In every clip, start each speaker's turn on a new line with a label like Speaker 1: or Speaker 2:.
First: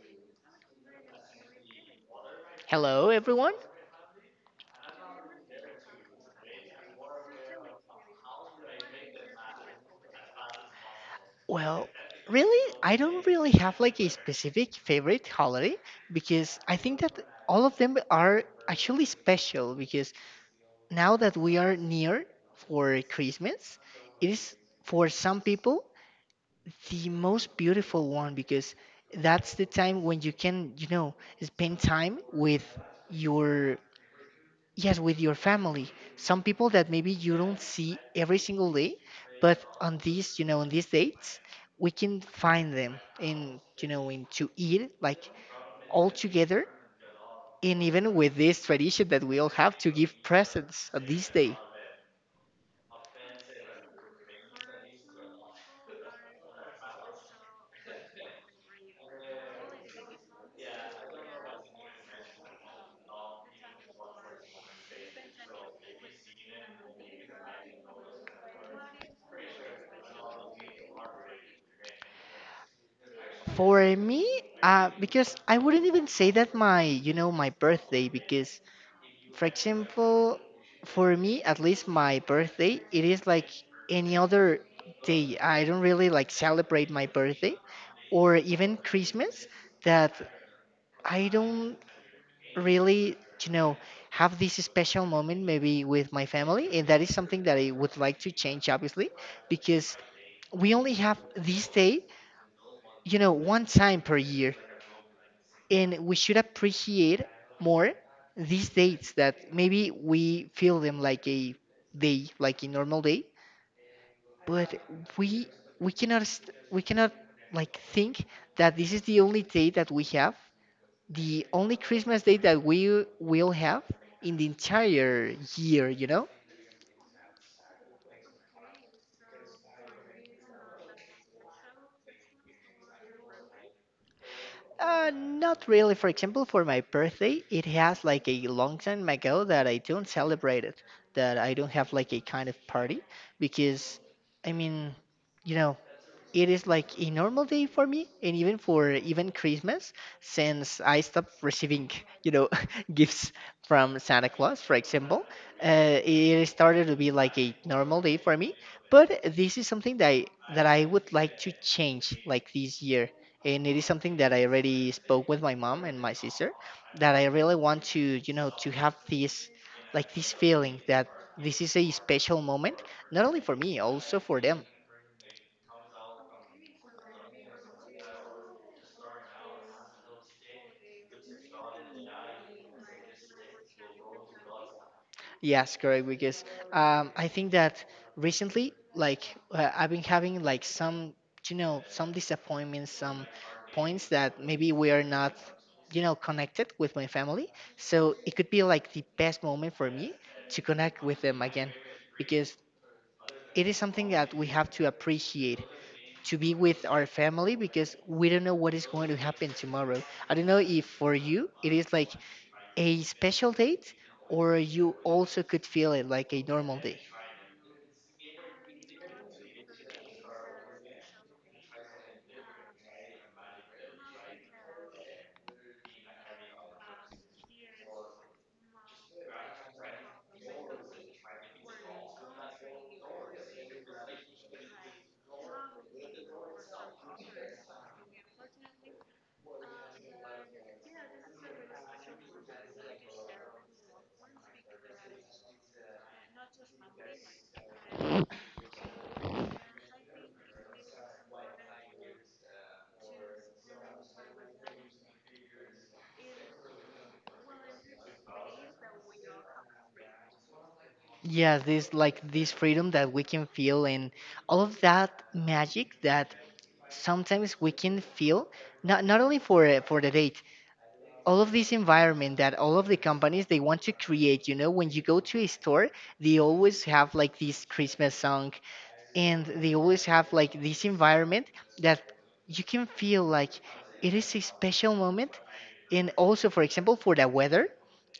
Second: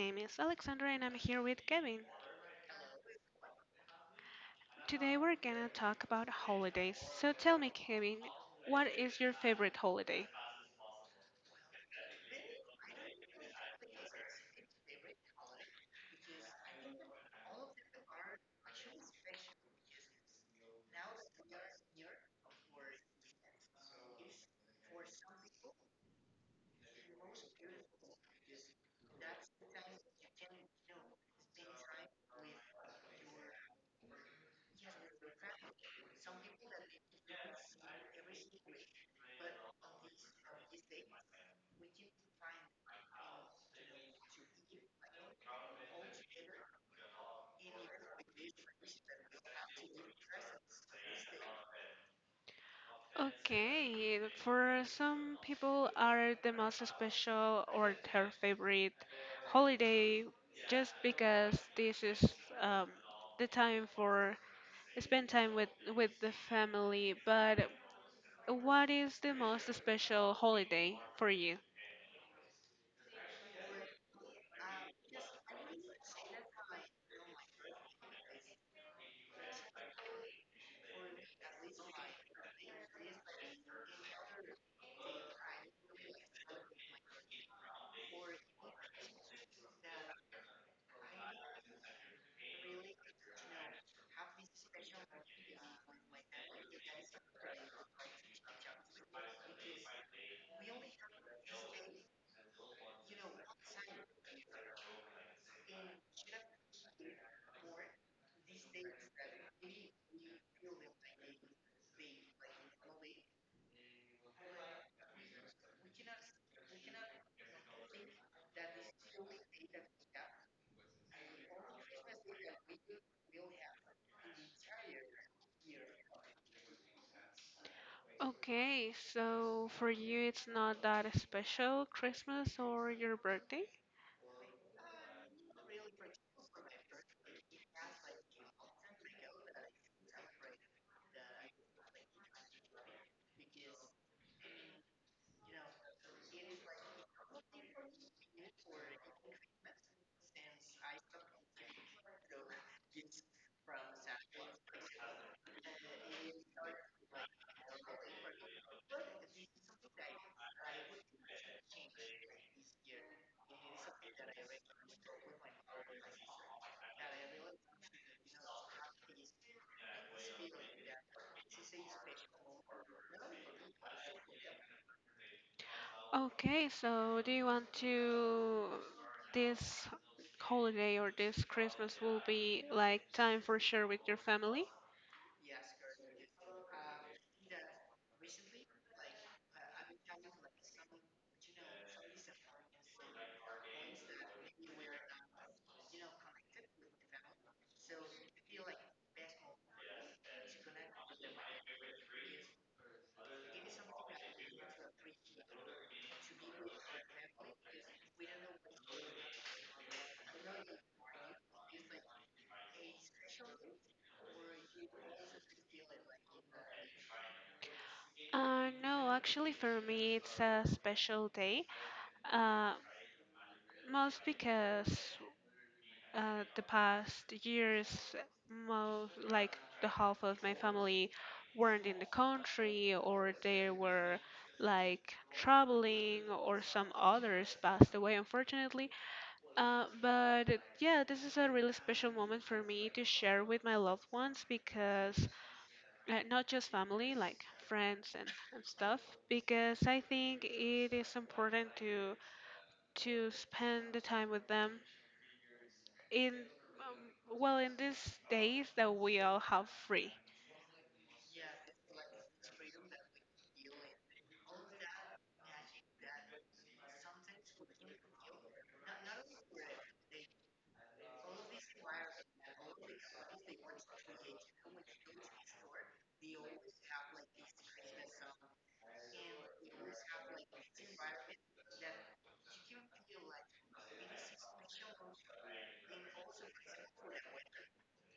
Speaker 1: name is Alexandra and I'm here with Kevin.
Speaker 2: Hello, everyone.
Speaker 1: Today we're gonna talk about holidays. So tell me, Kevin, what is your favorite holiday?
Speaker 2: Well, really, I don't really have like a specific favorite holiday because I think that all of them are actually special because now that we are near for Christmas, it is for some people the most beautiful one because that's the time when you can, spend time with your Yes, with your family. Some people that maybe you don't see every single day, but on these, on these dates, we can find them in, in to eat like all together, and even with this tradition that we all have to give presents on this day.
Speaker 1: Okay, for some people are the most special or their favorite holiday just because this is um, the time for spend time with the family. But what is the most special holiday for you?
Speaker 2: For me, because I wouldn't even say that my, my birthday, because For example, for me, at least my birthday, it is like any other day. I don't really like celebrate my birthday or even Christmas that I don't really, you know, have this special moment maybe with my family. And that is something that I would like to change, obviously, because we only have this day, one time per year and we should appreciate more these dates that maybe we feel them like a day like a normal day but we we cannot st- we cannot like think that this is the only day that we have, the only Christmas day that we will have in the entire year.
Speaker 1: Okay, so for you it's not that special, Christmas or your birthday?
Speaker 2: Not really. For example, for my birthday, it has like a long time ago that I don't celebrate it, that I don't have like a kind of party because, I mean, you know, it is like a normal day for me and even Christmas since I stopped receiving, you know, gifts from Santa Claus, for example. It started to be like a normal day for me, but this is something that I would like to change like this year, and it is something that I already spoke with my mom and my sister, that I really want to, you know, to have this, like this feeling that this is a special moment, not only for me, also for them.
Speaker 1: Okay, so do you want to this holiday or this Christmas will be like time for share with your family?
Speaker 2: Yes, correct. Because I think that recently, like I've been having like some, some disappointments, some points that maybe we are not, connected with my family. So it could be like the best moment for me to connect with them again, because it is something that we have to appreciate, to be with our family, because we don't know what is going to happen tomorrow. I don't know if for you it is like a special date or you also could feel it like a normal day.
Speaker 1: No, actually for me it's a special day. Uh, Most because the past years, most like the half of my family weren't in the country or they were like traveling or some others passed away, unfortunately. But yeah, this is a really special moment for me to share with my loved ones because not just family, like friends and stuff, because I think it is important to spend the time with them in well, in these days that we all have free.
Speaker 2: Yeah, this like this freedom that we can feel and all of that magic that sometimes we can feel not only for the date, all of this environment that all of the companies they want to create, you know, when you go to a store they always have like this Christmas song, and they always have like this environment that you can feel like it is a special moment. And also, for example, for the weather,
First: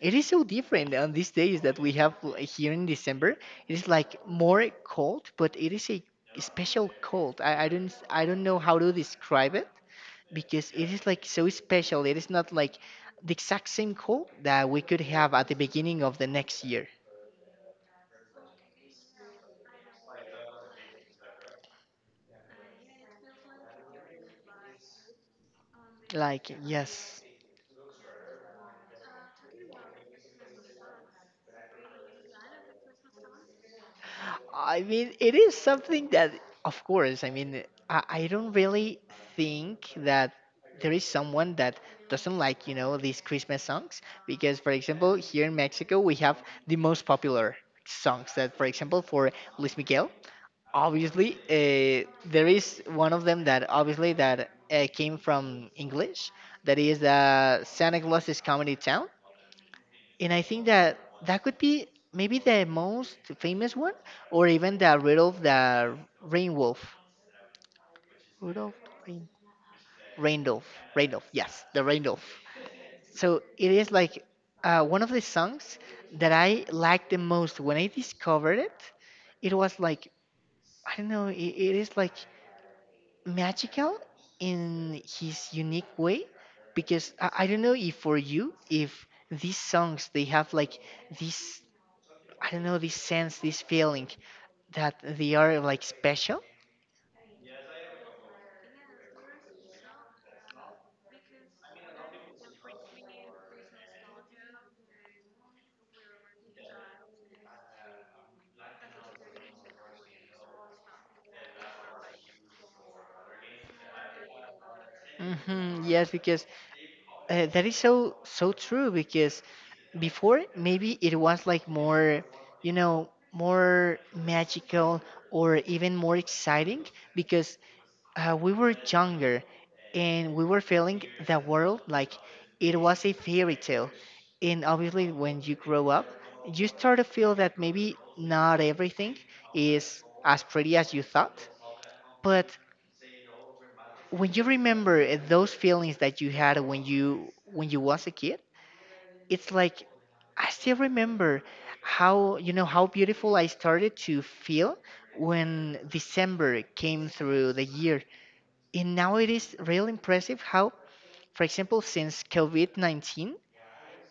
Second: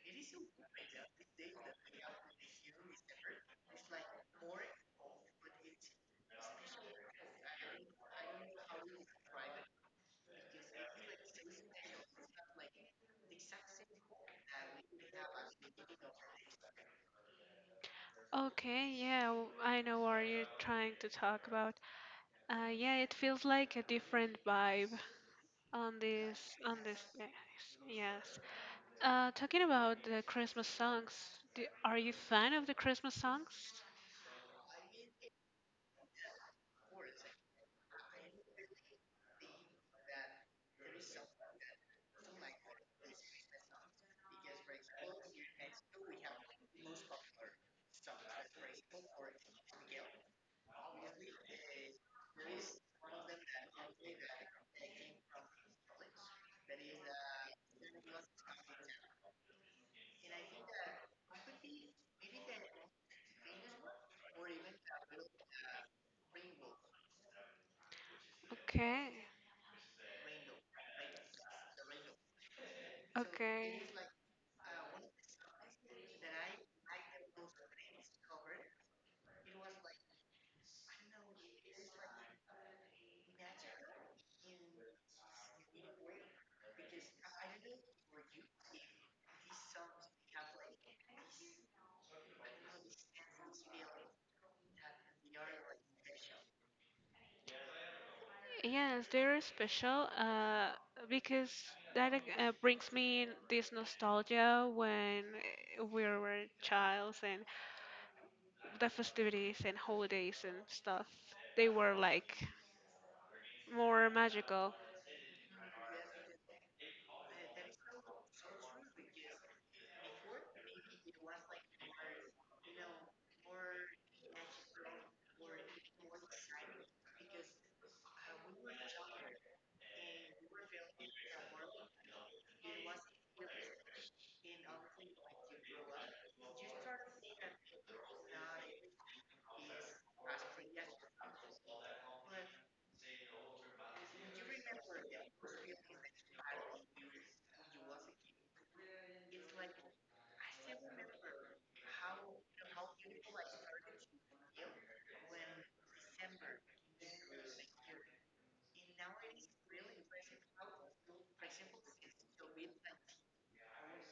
Speaker 2: it is so different on these days that we have here in December. It is like more cold, but it is a special cold. I don't, I don't know how to describe it, because it is like so special. It is not like the exact same cold that we could have at the beginning of the next year.
Speaker 1: Okay, yeah, I know what you're trying to talk about. Yeah, it feels like a different vibe on this
Speaker 2: Like,
Speaker 1: on this
Speaker 2: yes.
Speaker 1: days. Yes. Talking about the Christmas songs, are you fan of the Christmas songs?
Speaker 2: I mean, it is something that, of course, I mean, I don't really think that there is someone that doesn't like, you know, these Christmas songs. Because, for example, here in Mexico, we have the most popular songs that, for example, for Luis Miguel, obviously, there is one of them that obviously that came from English. That is Santa Claus is Coming to Town. And I think that that could be maybe the most famous one, or even the Rudolph the Rainwolf. Rudolph, the
Speaker 1: Okay.
Speaker 2: Rain, Randolph, Randolph. Yes, the Randolph. So it
Speaker 1: Okay.
Speaker 2: is like one of the songs that I liked the most when I discovered it. It was like, I don't know. It is like magical in his unique way, because I don't know if for you, if these songs they have like this, I don't know, this sense, this feeling that they are like special.
Speaker 1: Yes, they're special, because that brings me this nostalgia when we were childs and the festivities and holidays and stuff, they were like more magical.
Speaker 2: Hmm, yes, because that is so so true because before maybe it was like more, you know, more magical, or even more exciting because we were younger and we were feeling the world like it was a fairy tale. And obviously when you grow up you start to feel that maybe not everything is as pretty as you thought. But when you remember those feelings that you had when you was a kid, it's like, I still remember how, you know, how beautiful I started to feel when December came through the year. And now it is really impressive how, for example, since COVID-19,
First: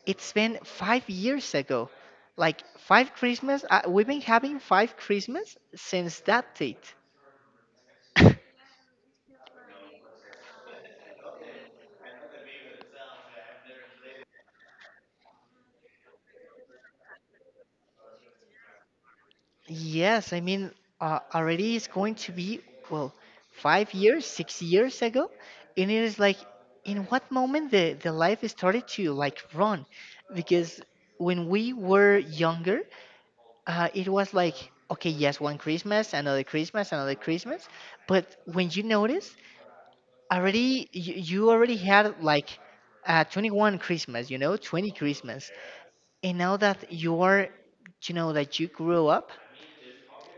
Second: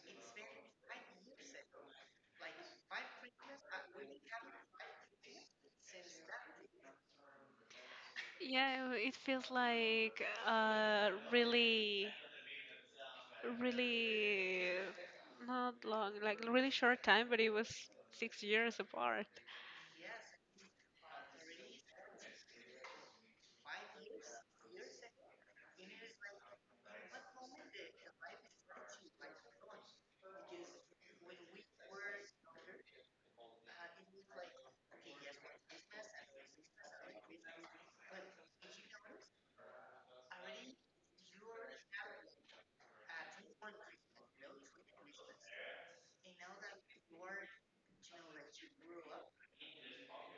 Speaker 2: it's been 5 years ago. Like five Christmas, we've been having five Christmas since that date.
Speaker 1: Yeah, it feels like really, really not long, like really short time, but it was 6 years apart.
Speaker 2: Yes, I mean, already it's going to be, well, 5 years, 6 years ago. And it is like, in what moment the life started to like run? Because when we were younger, it was like, okay, yes, one Christmas, another Christmas, another Christmas. But when you notice, already you already had like 21 Christmas, you know, 20 Christmas. And now that you are, you know, that you grew up,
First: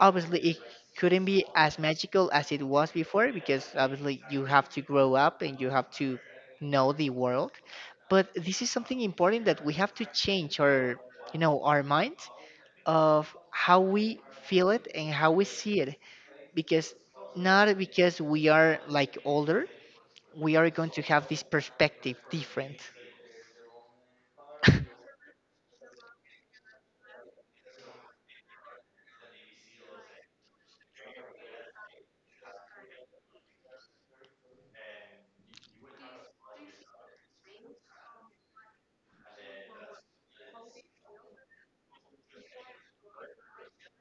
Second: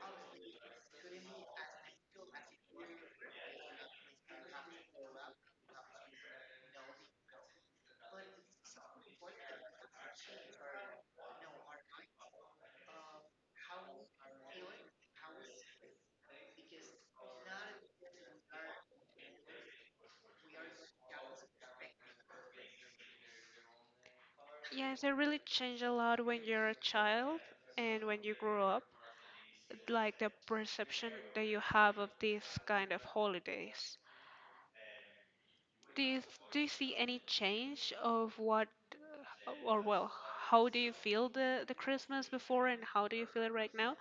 Speaker 2: obviously it couldn't be as magical as it was before because obviously you have to grow up and you have to know the world. But this is something important, that we have to change our, you know, our mind of how we feel it and how we see it, because not because we are like older we are going to have this perspective different.
Speaker 1: Yes, it really changed a lot when you're a child and when you grow up, like the perception that you have of these kind of holidays. Do you, do you see any change of what? Or well, how do you feel the christmas before and how do you feel it right now?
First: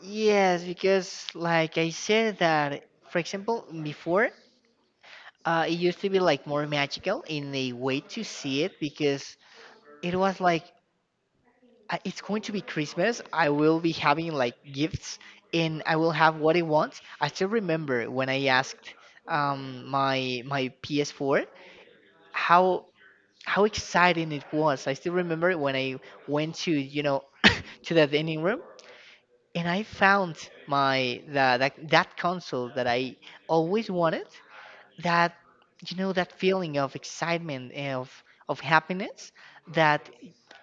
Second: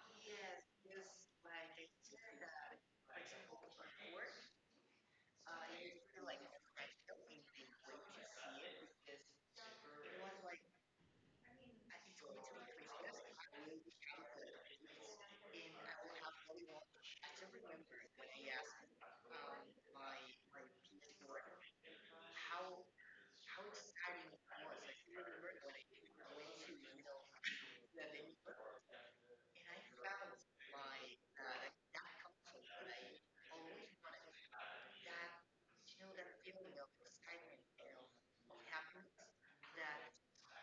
Speaker 2: Yes, because like I said, that for example before, it used to be like more magical in a way to see it because it was like, it's going to be Christmas. I will be having like gifts and I will have what I want." I still remember when I asked my PS4, how how exciting it was. I still remember when I went to, you know, to the dining room and I found my the, that console that I always wanted, that, you know, that feeling of excitement, of happiness, that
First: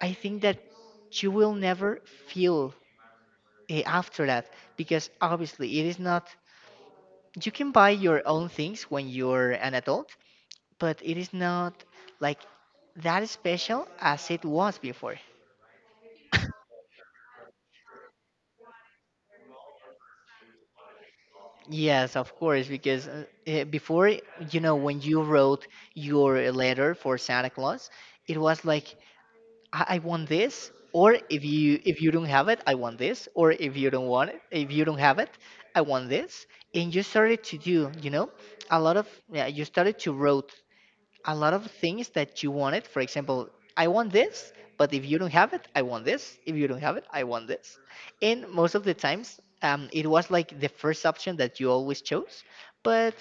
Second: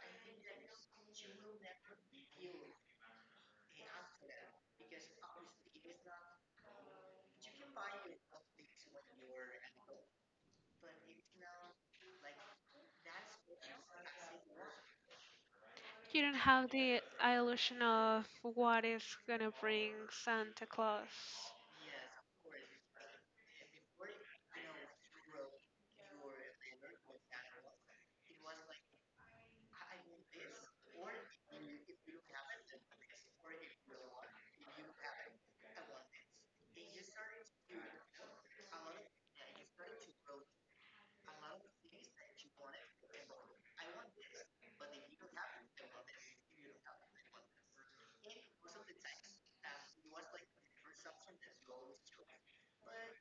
Speaker 2: I think that you will never feel after that, because obviously it is not, you can buy your own things when you're an adult, but it is not like that special as it was before.
Speaker 1: You don't have the illusion of what is gonna bring santa claus.
Speaker 2: Yes, of course, because before, you know, when you wrote your letter for Santa Claus, it was like, I want this, or if you don't have it, I want this, or if you don't want it, if you don't have it, I want this. And you started to do, you know, a lot of, yeah, you started to wrote a lot of things that you wanted. For example, I want this, but if you don't have it, I want this. If you don't have it, I want this. And most of the times, it was like the first option that you always chose, but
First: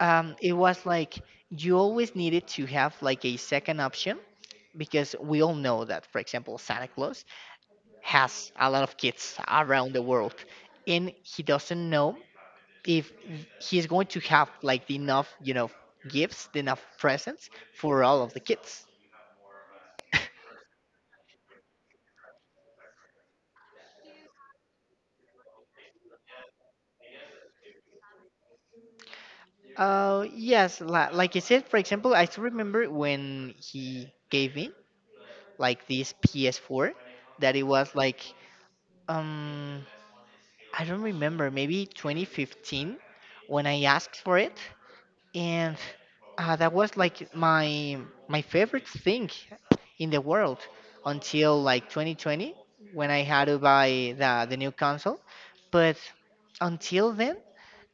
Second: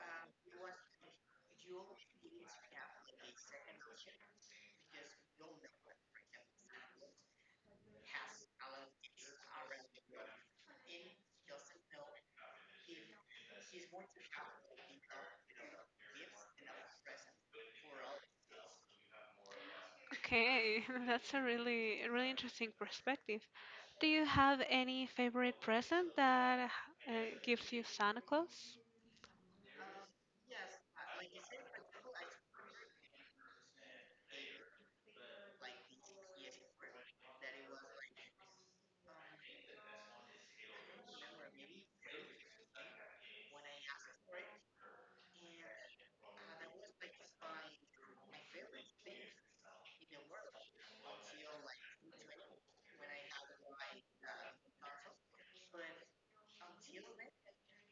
Speaker 2: it was like you always needed to have like a second option, because we all know that, for example, Santa Claus has a lot of kids around the world, and he doesn't know if he's going to have like the enough, you know, gifts, the enough presents for all of the kids.
Speaker 1: Okay, that's a really interesting perspective. Do you have any favorite present that uh, gives you santa claus?
Speaker 2: Yes, like I said, for example, I still remember when he gave me like this PS4, that it was like, um I don't remember, maybe 2015 when I asked for it. And that was like my favorite thing in the world, until like 2020, when I had to buy the new console. But until then,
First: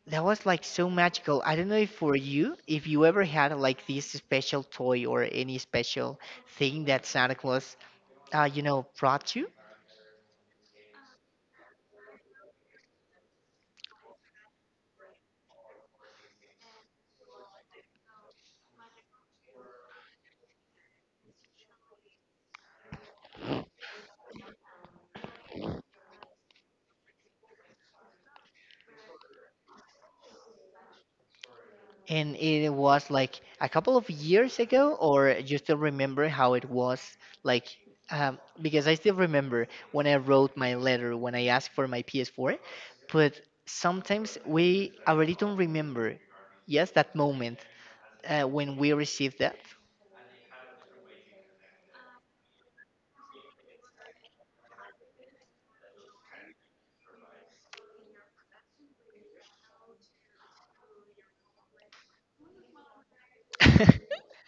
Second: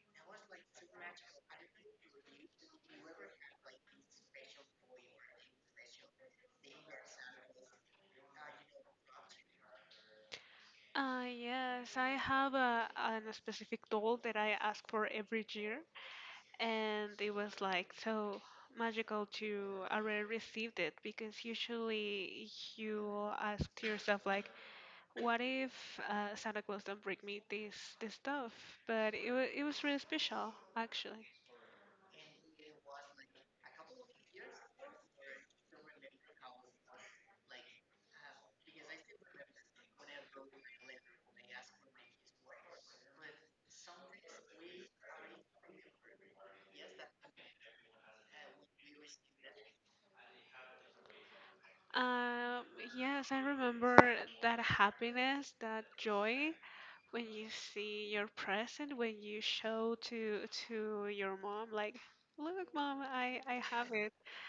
Speaker 2: that was like so magical. I don't know if for you, if you ever had like this special toy or any special thing that Santa Claus, you know, brought you.
Speaker 1: Yes, I have a, a specific doll that I ask for every year, and it was like so magical to already received it, because usually you ask to yourself like, what if santa claus don't bring me this this stuff? But it was really special, actually.
Speaker 2: And it was like a couple of years ago, or you still remember how it was? Like, because I still remember when I wrote my letter when I asked for my PS4, but sometimes we already don't remember, yes, that moment when we received that.
Speaker 1: um, yes, I remember that happiness, that joy, when you see your present, when you show to your mom like, look mom, I have it.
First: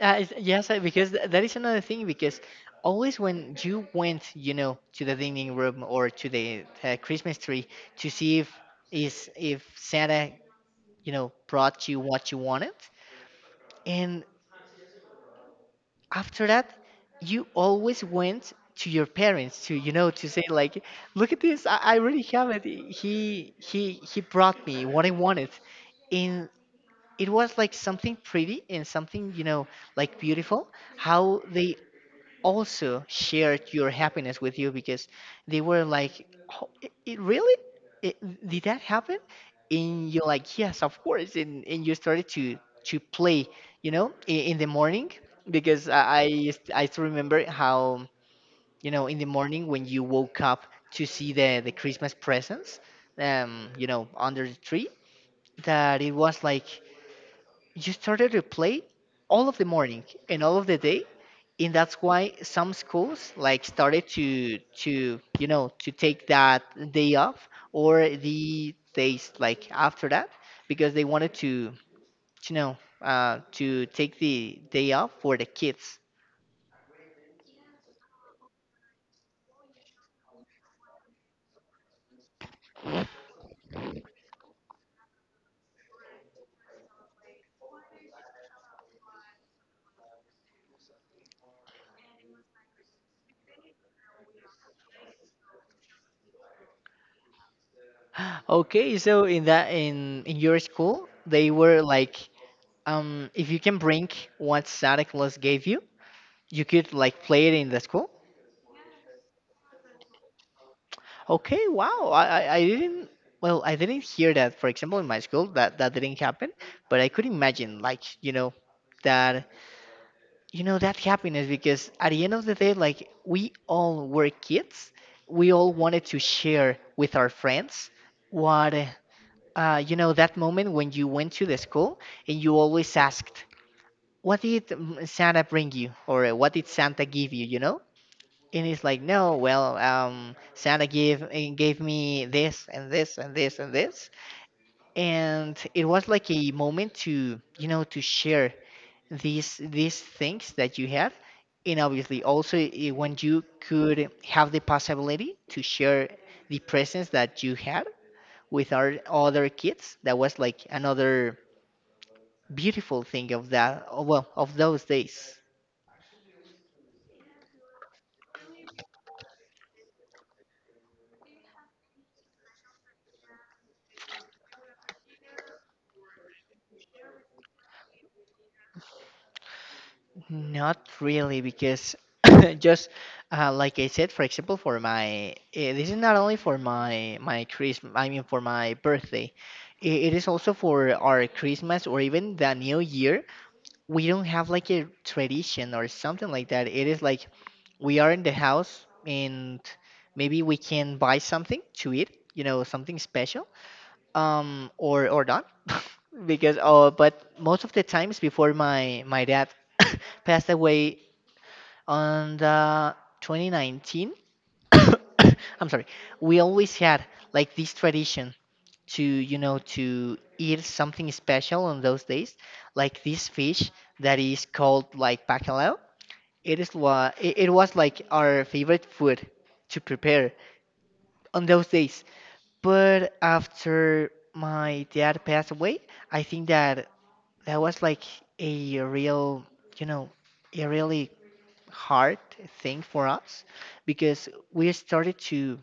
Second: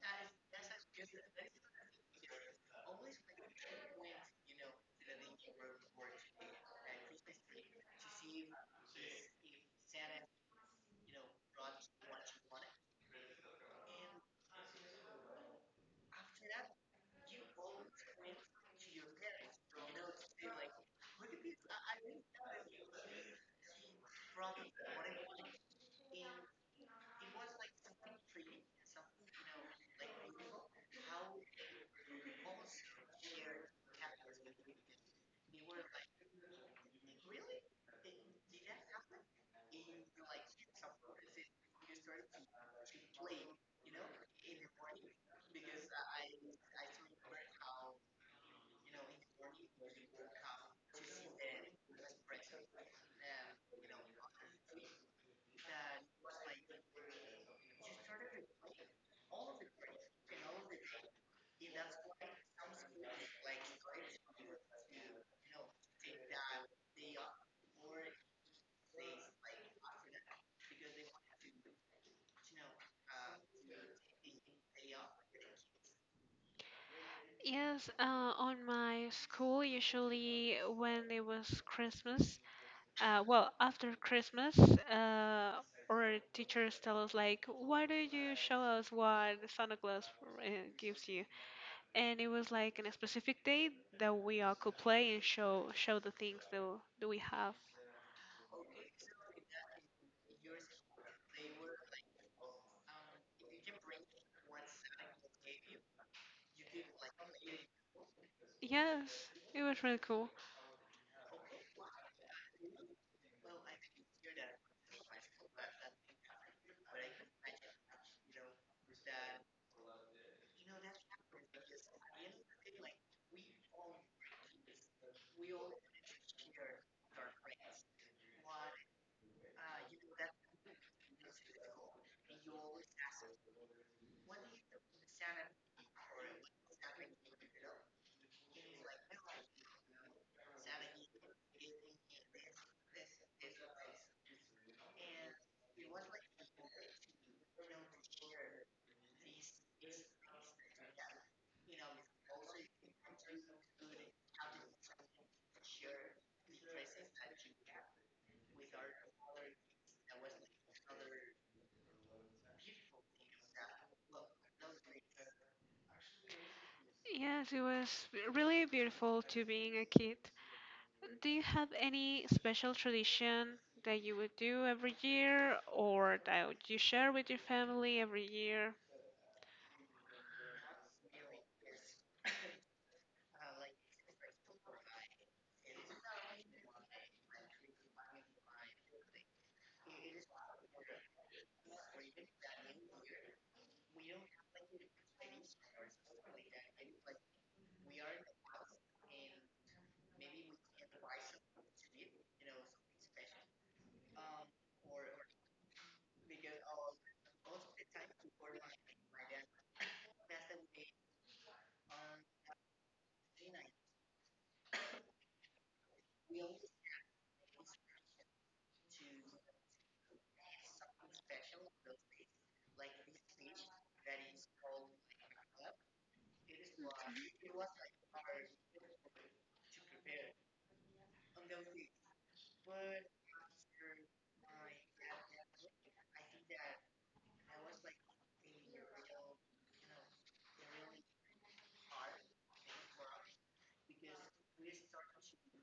Speaker 2: Yes, because that is another thing. Because always when you went, you know, to the dining room or to the Christmas tree, to see if is if Santa, you know, brought you what you wanted. And after that, you always went to your parents to say like, look at this, I really have it. He brought me what I wanted. And it was like something pretty and something like beautiful, how they also shared your happiness with you because they were like, oh, it really? Did that happen? And you're like, yes, of course. And you started to play, in the morning, because I still remember how, in the morning, when you woke up to see the Christmas presents, under the tree. That it was like you started to play all of the morning and all of the day. And that's why some schools like started to you know to take that day off, or the days like after that, because they wanted to you know to take the day off for the kids.
Speaker 1: Yes, on my school, usually when it was Christmas, well, after Christmas, uh, our teachers tell us, like, why don't you show us what Santa Claus uh, gives you? And it was like on a specific day that we all could play and show the things that, that we have.
Speaker 2: Okay, so in that in your school they were like, if you can bring what Santa Claus gave you you could like play it in the school.
Speaker 1: Yes, it was really cool.
Speaker 2: Okay, wow. I didn't well, I didn't hear that. For example, in my school that didn't happen, but I could imagine like, that you know that happiness, because at the end of the day like we all were kids. We all wanted to share with our friends what you know that moment when you went to the school, and you always asked what did Santa bring you, or what did Santa give you, you know? And it's like, no, well, Santa gave me this and this and this and this. And it was like a moment to you know to share these things that you had. And obviously also, when you could have the possibility to share the presents that you had with our other kids, that was like another beautiful thing of that, oh, well, of those days.
Speaker 1: Yes, it was really beautiful to being a kid. Do you have any special tradition that you would do every year or that you share with your family every year?
Speaker 2: Not really, because just like I said, for example, this is not only for my Christmas. I mean, for my birthday, it is also for our Christmas or even the New Year. We don't have like a tradition or something like that. It is like we are in the house, and maybe we can buy something to eat, something special, or not, because oh, but most of the times, before my dad passed away on the 2019. I'm sorry. We always had like this tradition, to you know to eat something special on those days, like this fish that is called like bacalao. It is what it was like our favorite food to prepare on those days. But after my dad passed away, I think that that was like a real you know a really hard thing for us, because we started to,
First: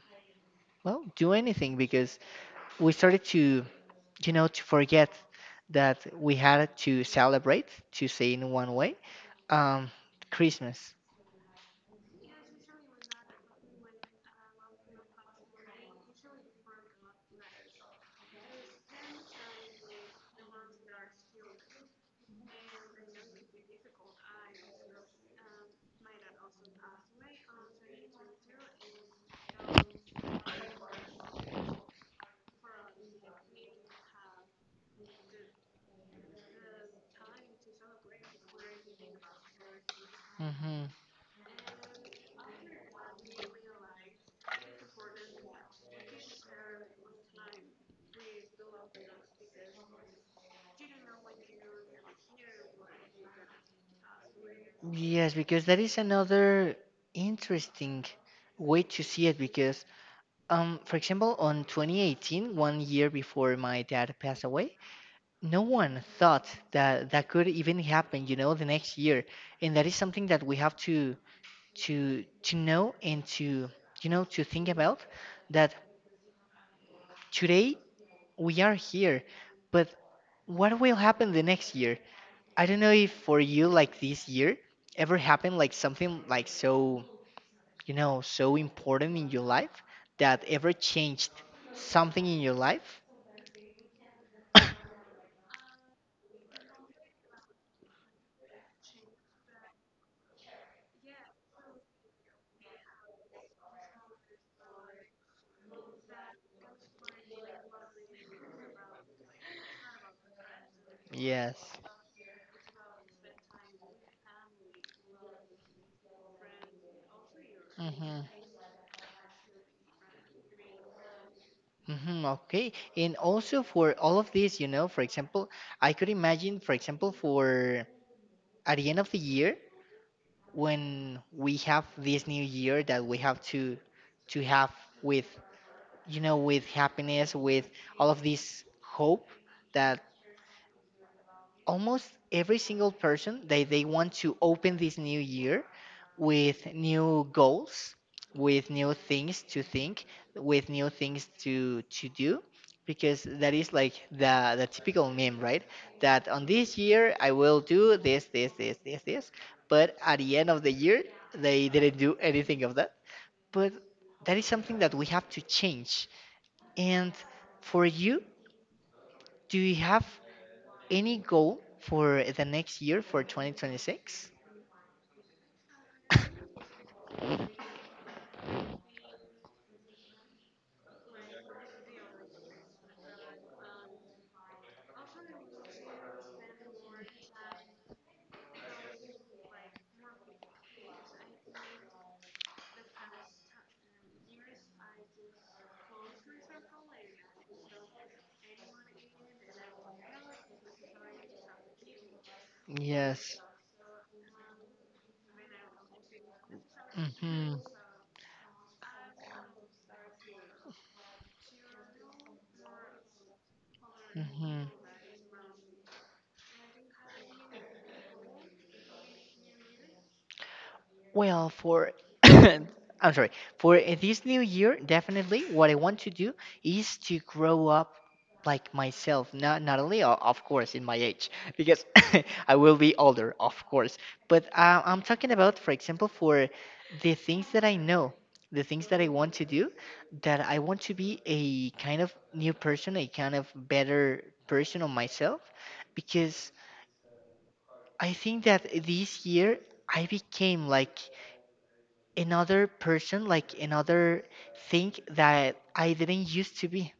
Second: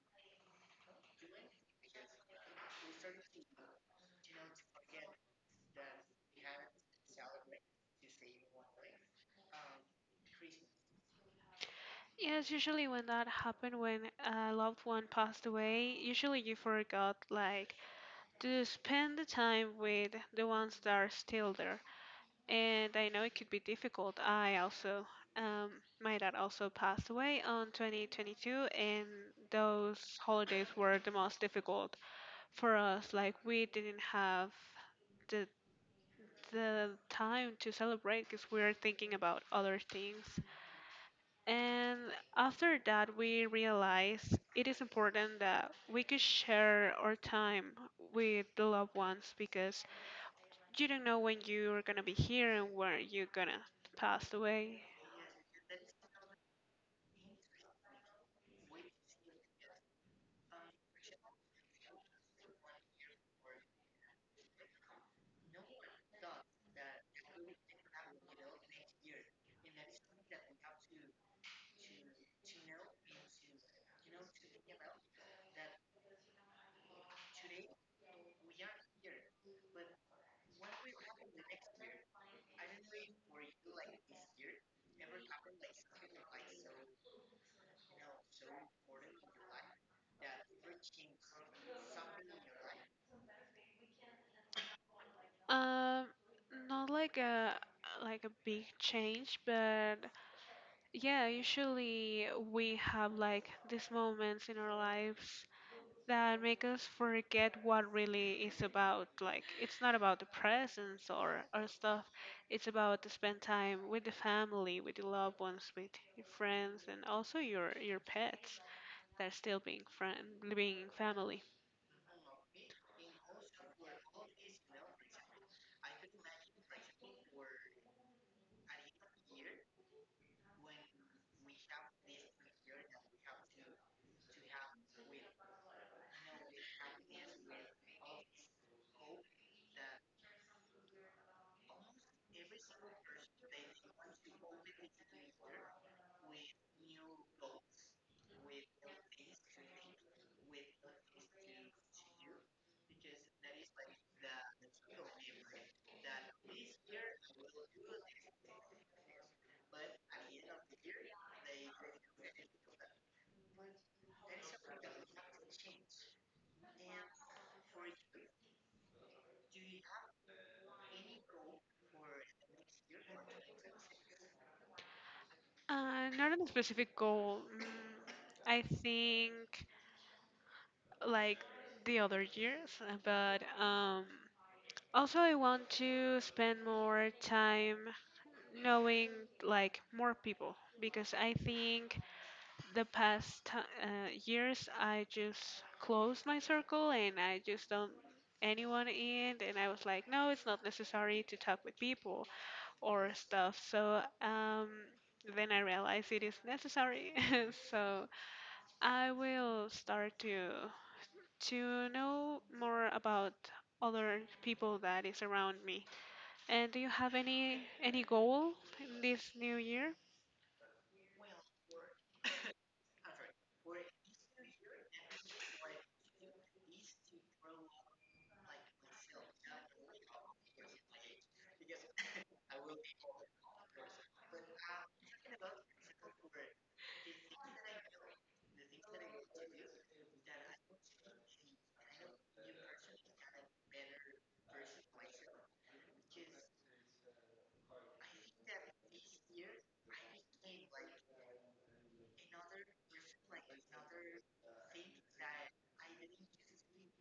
Speaker 2: well, do anything, because we started to you know to forget that we had to celebrate, to say in one way, um Christmas.
Speaker 1: Yes, usually when that happened, when a loved one passed away, usually you forgot like to spend the time with the ones that are still there. And I know it could be difficult. I also, um, my dad also passed away on 2022, and those holidays were the most difficult for us. Like we didn't have the time to celebrate because we're thinking about other things.
Speaker 2: Hmm.
Speaker 1: And after that, we realize it is important that we could share our time with the loved ones because you don't know when you're gonna be here and where you're gonna pass away.
Speaker 2: Yes, because that is another interesting way to see it, because, for example, on 2018, one year before my dad passed away, no one thought that that could even happen, the next year. And that is something that we have to know, and to you know to think about, that today we are here, but what will happen the next year? I don't know if for you like this year ever happened like something like so important in your life, that ever changed something in your life.
Speaker 1: Um, Not like a big change, but yeah, usually we have like these moments in our lives that make us forget what really is about. Like it's not about the presents or
Speaker 2: Yes.
Speaker 1: stuff. It's about to spend time with the family, with the loved ones, with your friends, and also your
Speaker 2: Mm-hmm.
Speaker 1: pets that are still being friend, being family.
Speaker 2: Hmm. Okay. And also for all of this, for example, I could imagine, for example, for at the end of the year, when we have this new year, that we have to have, with you know with happiness, with all of this hope, that almost every single person, they want to open this new year with new goals, with new things to think, with new things to do. Because that is like the typical meme, right, that on this year I will do this this this this this, but at the end of the year they didn't do anything of that. But that is something that we have to change, and for you, do you have any goal for the next year, for 2026?
Speaker 1: Not on a specific goal. Mm, I think like the other years, but. Also, I want to spend more time knowing like more people because I think the past ti years, I just closed my circle and I just don't anyone in. And I was like, no, it's not necessary to talk with people or
Speaker 2: Yes.
Speaker 1: stuff. So then I realized it is necessary.
Speaker 2: Mm-hmm.
Speaker 1: so I will start to know more about other people that is around me. And do you have any goal in this new year?
Speaker 2: Well, for I'm sorry. For this new year, definitely what I want to do is to grow up like myself. Not only, of course, in my age, because I will be older, of course. But I'm talking about, for example, for the things that I know, the things that I want to do, that I want to be a kind of new person, a kind of better person of myself, because I think that this year I became like another person, like another thing that I didn't used to be.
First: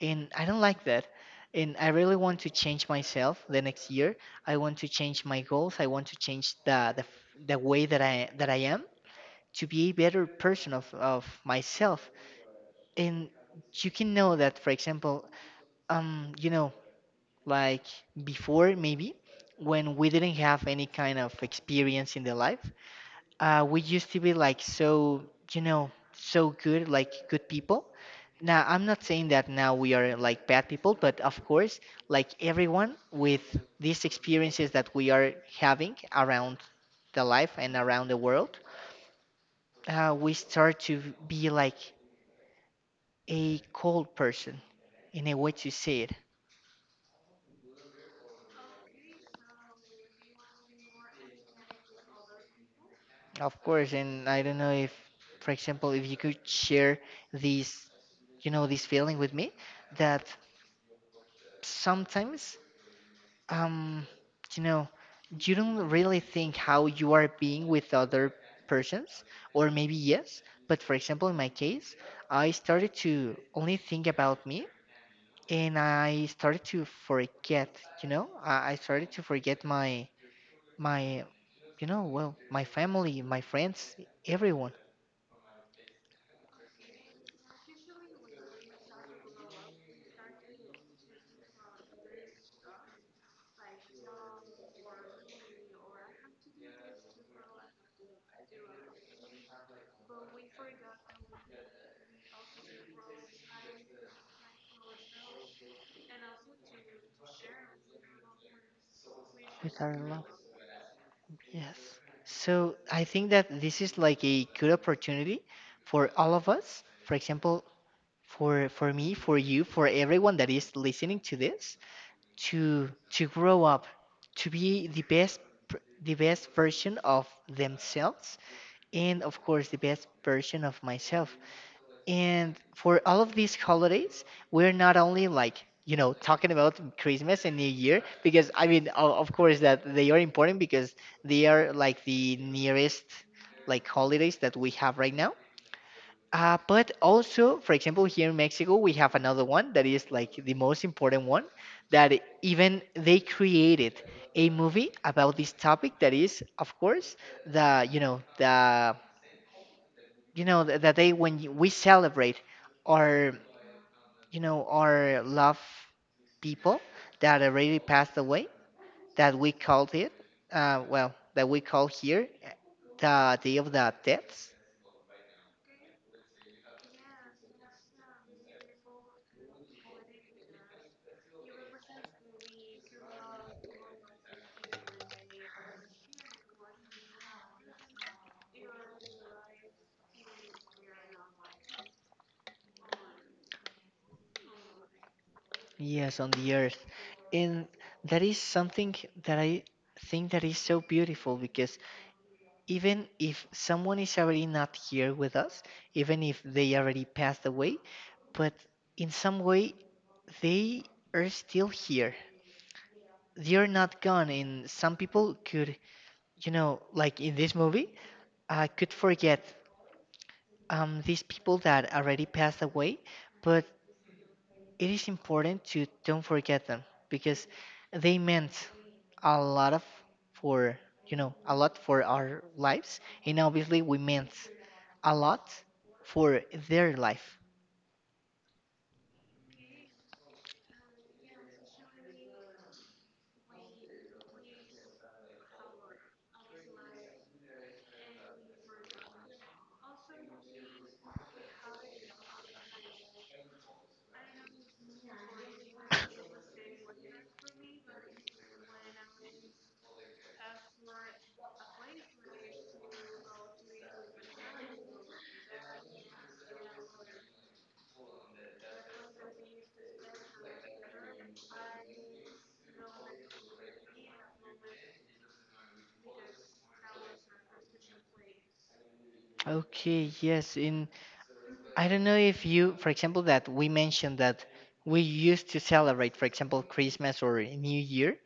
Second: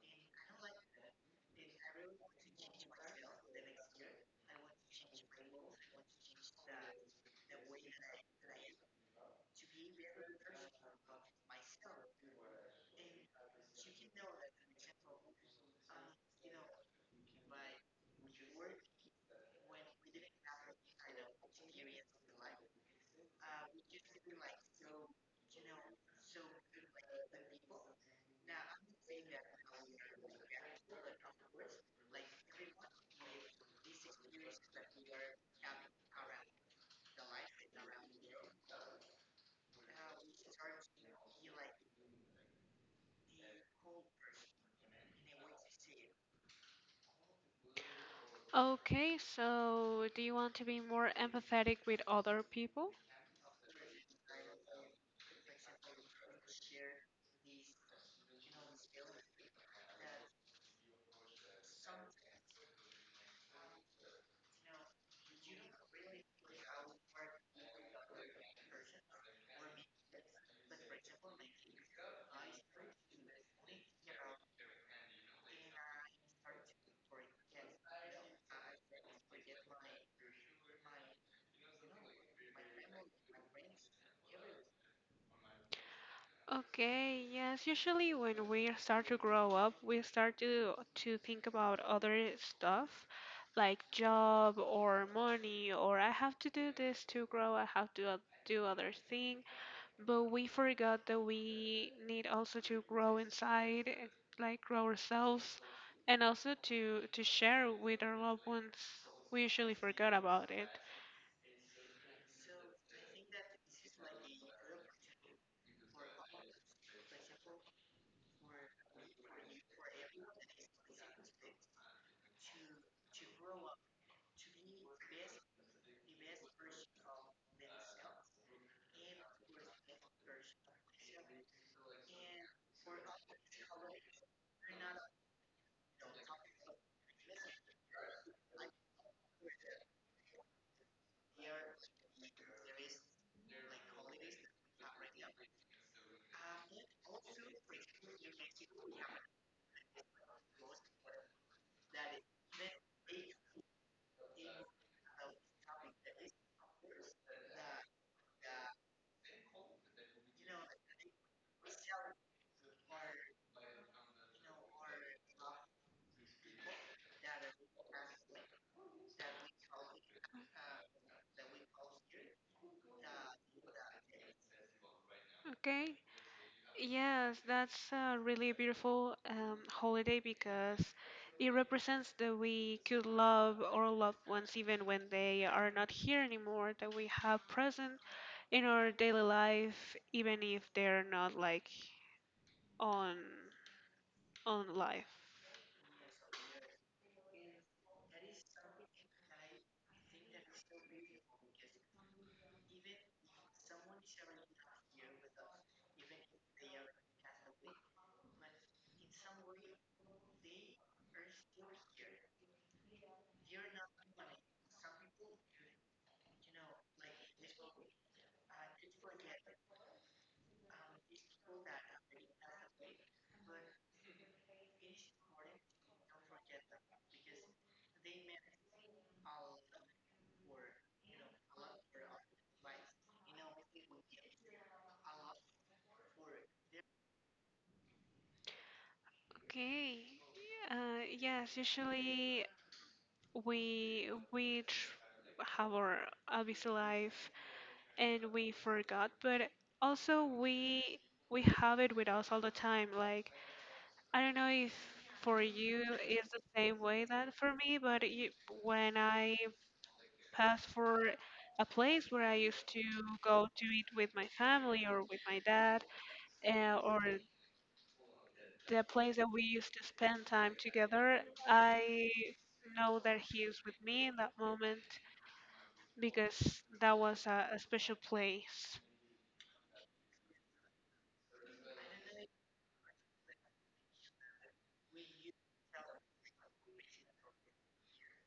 Speaker 2: And I don't like that. And I really want to change myself the next year. I want to change my goals. I want to change the way that I am, to be a better person of myself. And you can know that, for example, um, you know, like, before maybe, when we didn't have any kind of experience in the life, we used to be like so good, like good people. Now, I'm not saying that now we are like bad people, but of course, like everyone with these experiences that we are having around the life and around the world, we start to be like a cold person, in a way to say it.
Speaker 1: Okay, so do you want to be more empathetic with other people?
Speaker 2: Of course, and I don't know if, for example, if you could share these, this feeling with me, that sometimes, Um, you know, you don't really think how you are being with other persons, or maybe yes, but for example, in my case, I started to only think about me, and I started to forget, I started to forget my, my, well, my family, my friends, everyone,
Speaker 1: Okay, yes, usually when we start to grow up, we start to think about other stuff like job or money or I have to do this to grow, I have to do other thing, but we forgot that we need also to grow inside, like grow ourselves and also to share with our loved ones. We
Speaker 2: who
Speaker 1: usually
Speaker 2: our
Speaker 1: forgot
Speaker 2: love.
Speaker 1: about it.
Speaker 2: Yes. So I think that this is like a good opportunity for all of us. For example, for me, for you, for everyone that is listening to this, to grow up, to be pr- the best version of themselves, and of course the best version of myself. And for all of these holidays, we're not only like talking about Christmas and New Year, because I mean, of course that they are important, because they are like the nearest like holidays that we have right now. But also, for example, here in Mexico, we have another one that is like the most important one, that, even they created a movie about this topic, that is, of course, the, you know, the, you know, the day when, we celebrate our, our love people that already passed away, that well, that we call here, the Day of the Deaths.
Speaker 1: Okay. Yes, that's a really beautiful holiday because it represents that we could love our loved ones even when they are not here anymore, that we have present in our daily life, even if they're not like on life.
Speaker 2: Yes, on the earth. And that is something that I think that is so beautiful because, even if someone is already not here with us, even if they already passed away, but in some way they are still here. They are not gone, and some people could, like in this movie, I could forget these people that already passed away, but it is important to don't forget them, because they meant a lot of for a lot for our lives, and obviously we meant a lot for their life.
Speaker 1: Okay. Yes, usually we we tr- have our obviously life and we forgot, but also we have it with us all the time. Like I don't know if for you it's the same way that for me, but you, when I pass for a place where I used to go to eat with my family or with my dad, or the place that we used to spend time together, I know that he is with me in that moment because that was a special place.
Speaker 2: Okay, yes, in I don't know if you, for example, that we mentioned that we used to celebrate, for example, Christmas or New Year,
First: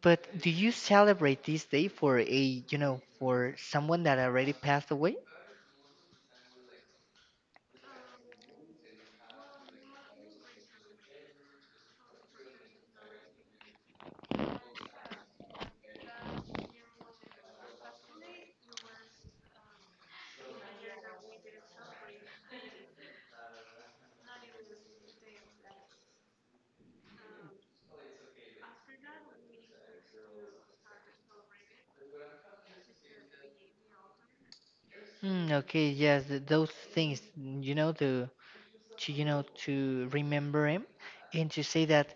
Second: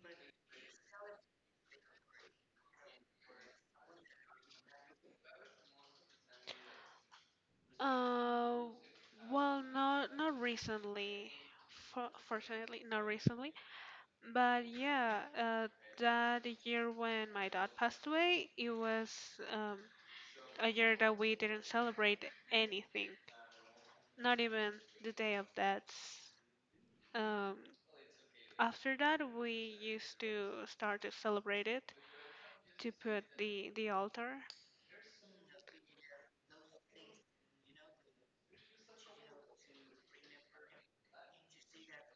Speaker 2: but do you celebrate this day for a you know for someone that already passed away?
Speaker 1: Uh, well, not not recently, fortunately, not recently. But yeah, that year when my dad passed away, it was um, a year that we didn't celebrate anything, not even the day of deaths. Um, After that, we used to start to celebrate it, to put the altar.
Speaker 2: Hmm. Okay, yes, those things, you know, to remember him, and to say that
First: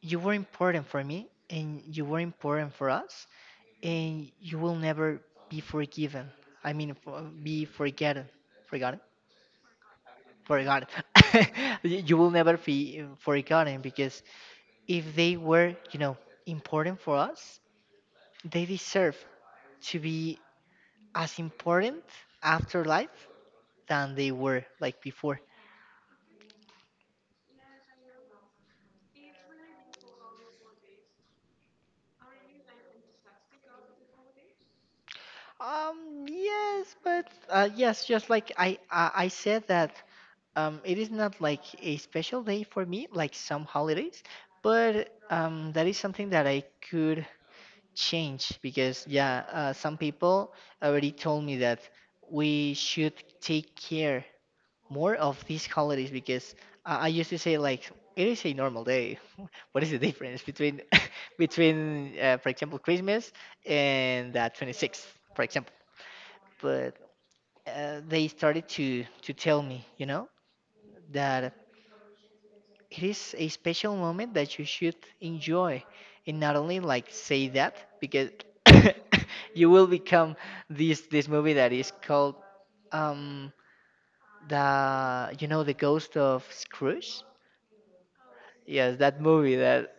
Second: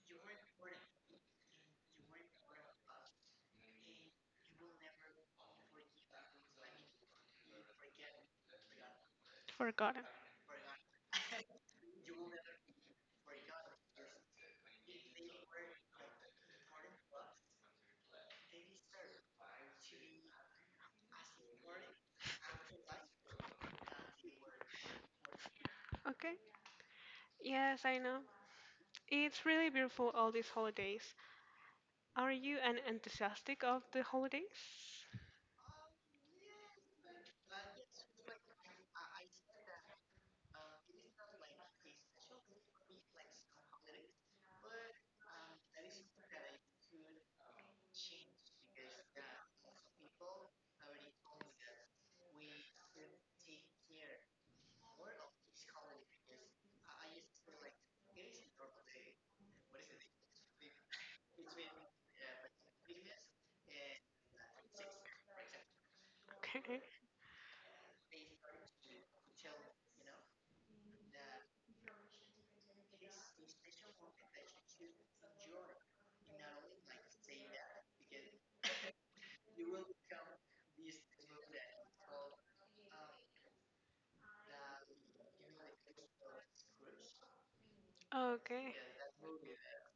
Speaker 2: you were important for me, and you were important for us, and you will never be forgiven, I mean, for, be forgotten. Forgotten.
Speaker 1: Forgotten.
Speaker 2: Forgotten. You will never be forgotten, because if they were important for us, they deserve to be as important after life than they were like before.
Speaker 1: Okay. Yes, I know. It's really beautiful all these holidays. Are you an enthusiastic of the holidays?
Speaker 2: Yes, but yes, just like I said that, it is not like a special day for me, like some holidays, but that is something that I could change, because yeah, some people already told me that we should take care more of these holidays, because I used to say like it is a normal day. What is the difference between between for example Christmas and 26th, for example?
Speaker 1: Okay.
Speaker 2: But they started to tell me, that it is a special moment that you should enjoy, and not only like say that, because you will become this movie that is called, um the you know the ghost of Scrooge.
Speaker 1: Okay.
Speaker 2: Yes, that movie that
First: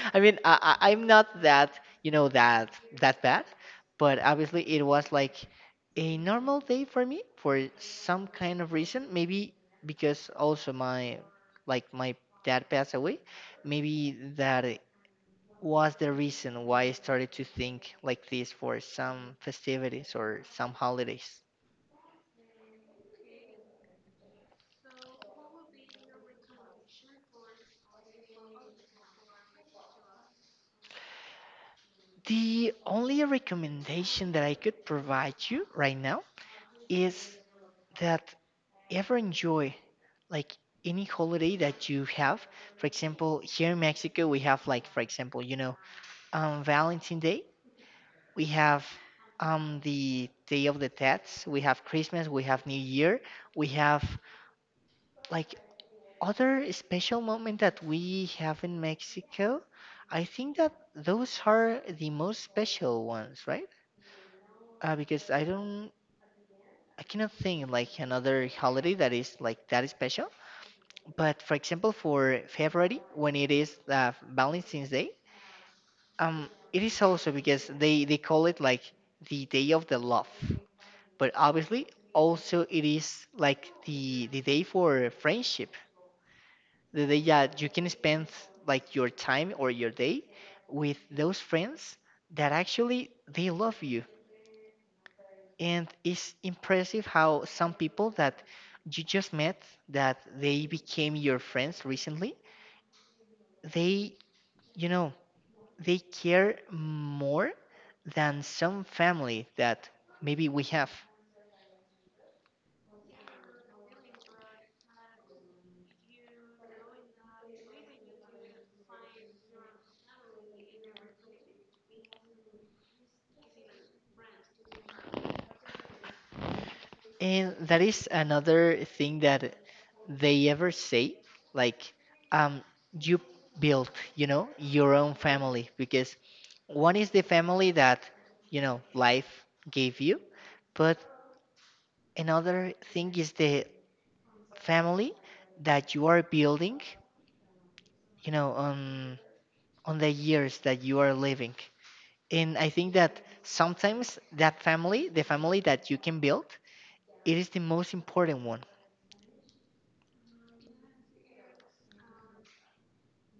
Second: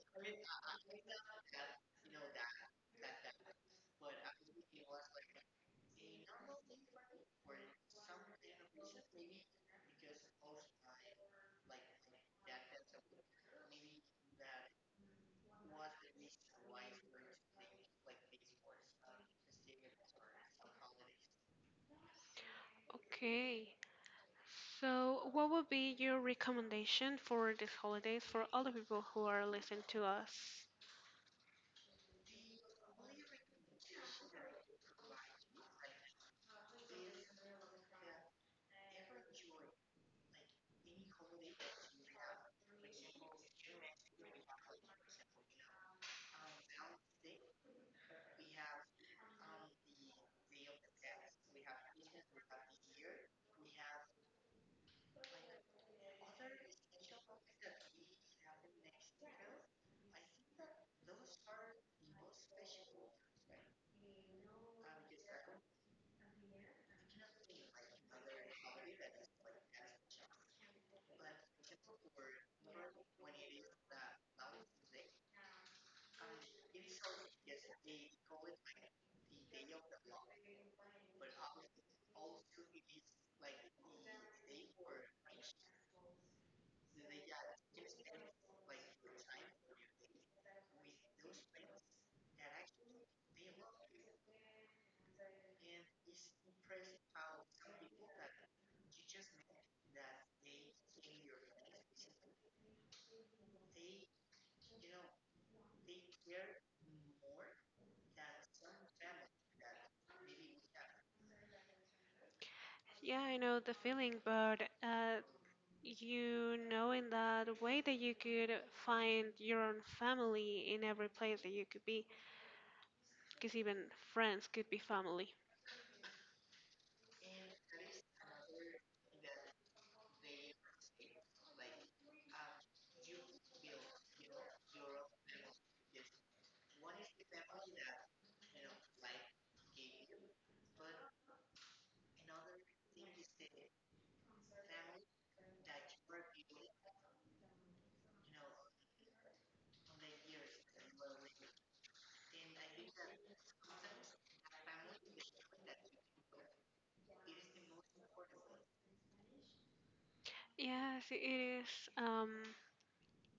Speaker 2: I mean, I'm not that that bad, but obviously it was like a normal day for me, for some kind of reason. Maybe because also my dad passed away. Maybe that it was the reason why I started to think like this for some festivities or some holidays.
Speaker 1: Okay. So, what would be your recommendation for these holidays for all the people who are listening to us?
Speaker 2: The only recommendation that I could provide you right now is that ever enjoy like any holiday that you have? For example, here in Mexico, we have like, for example, Valentine's Day. We have the Day of the Dead. We have Christmas. We have New Year. We have like other special moment that we have in Mexico. I think that those are the most special ones, right? Because I don't, I cannot think like another holiday that is like that special. But for example, for February, when it is Valentine's Day, it is also because they call it like the day of the love. But obviously, also it is like the day for friendship, the day that you can spend like your time or your day with those friends that actually they love you. And it's impressive how some people that you just met, that they became your friends recently, they you know they care more than some family that maybe we have.
Speaker 1: Yeah, I know the feeling, but you know, in that way that you could find your own family in every place that you could be, because even friends could be family.
Speaker 2: And that is another thing that they ever say, like, um, you build, your own family, because one is the family that, life gave you, but another thing is the family that you are building, you know, on on the years that you are living. And I think that sometimes that family, the family that you can build, it is the most important one.
Speaker 1: Yes, it is. Um,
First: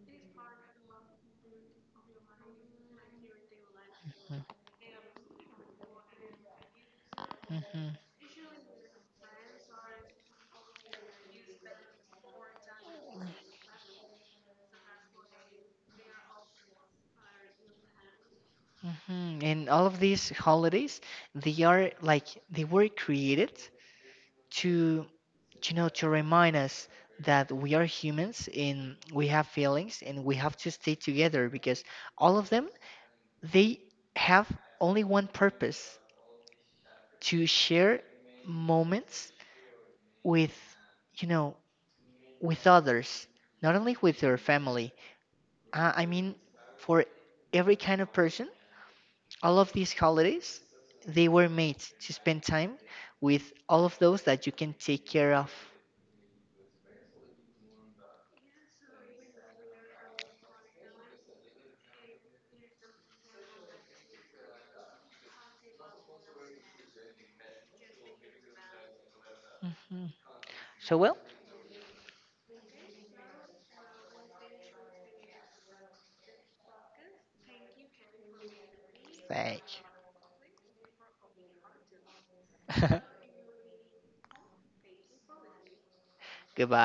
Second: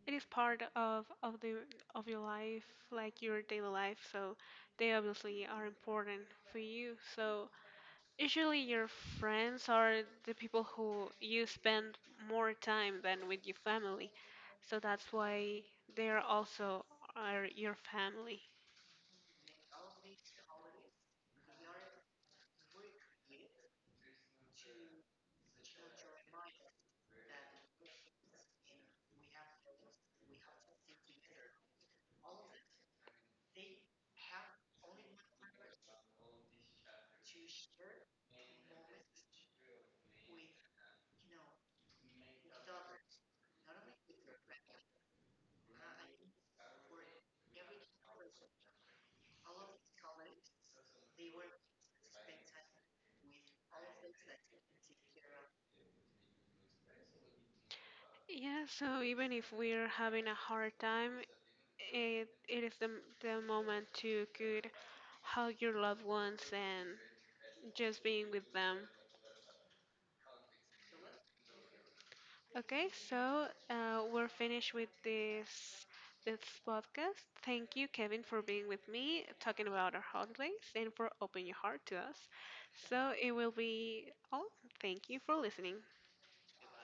Speaker 1: it is part of the of your life, like your daily life, so they obviously are important for you, so
Speaker 2: Mhm,
Speaker 1: usually your friends are the people who you spend more time than with your family, so that's why they are also are your family.
Speaker 2: mhm. And all of these holidays, they are like they were created to, to remind us that we are humans and we have feelings and we have to stay together, because all of them they have only one purpose, to share moments with, you know, with others, not only with your family. I mean, for every kind of person, all of these holidays, they were made to spend time with all of those that you can take care of.
Speaker 1: Yeah, so even if we're having a hard time, it is the moment to good hug your loved ones and just being with them.
Speaker 2: Mhm. So, well,
Speaker 1: Okay, so we're finished with this this podcast. Thank you, Kevin, for being with me,
Speaker 2: thank
Speaker 1: talking about our holidays, and for opening your heart to us.
Speaker 2: you.
Speaker 1: So it will be all. Thank you for listening.
Speaker 2: Goodbye.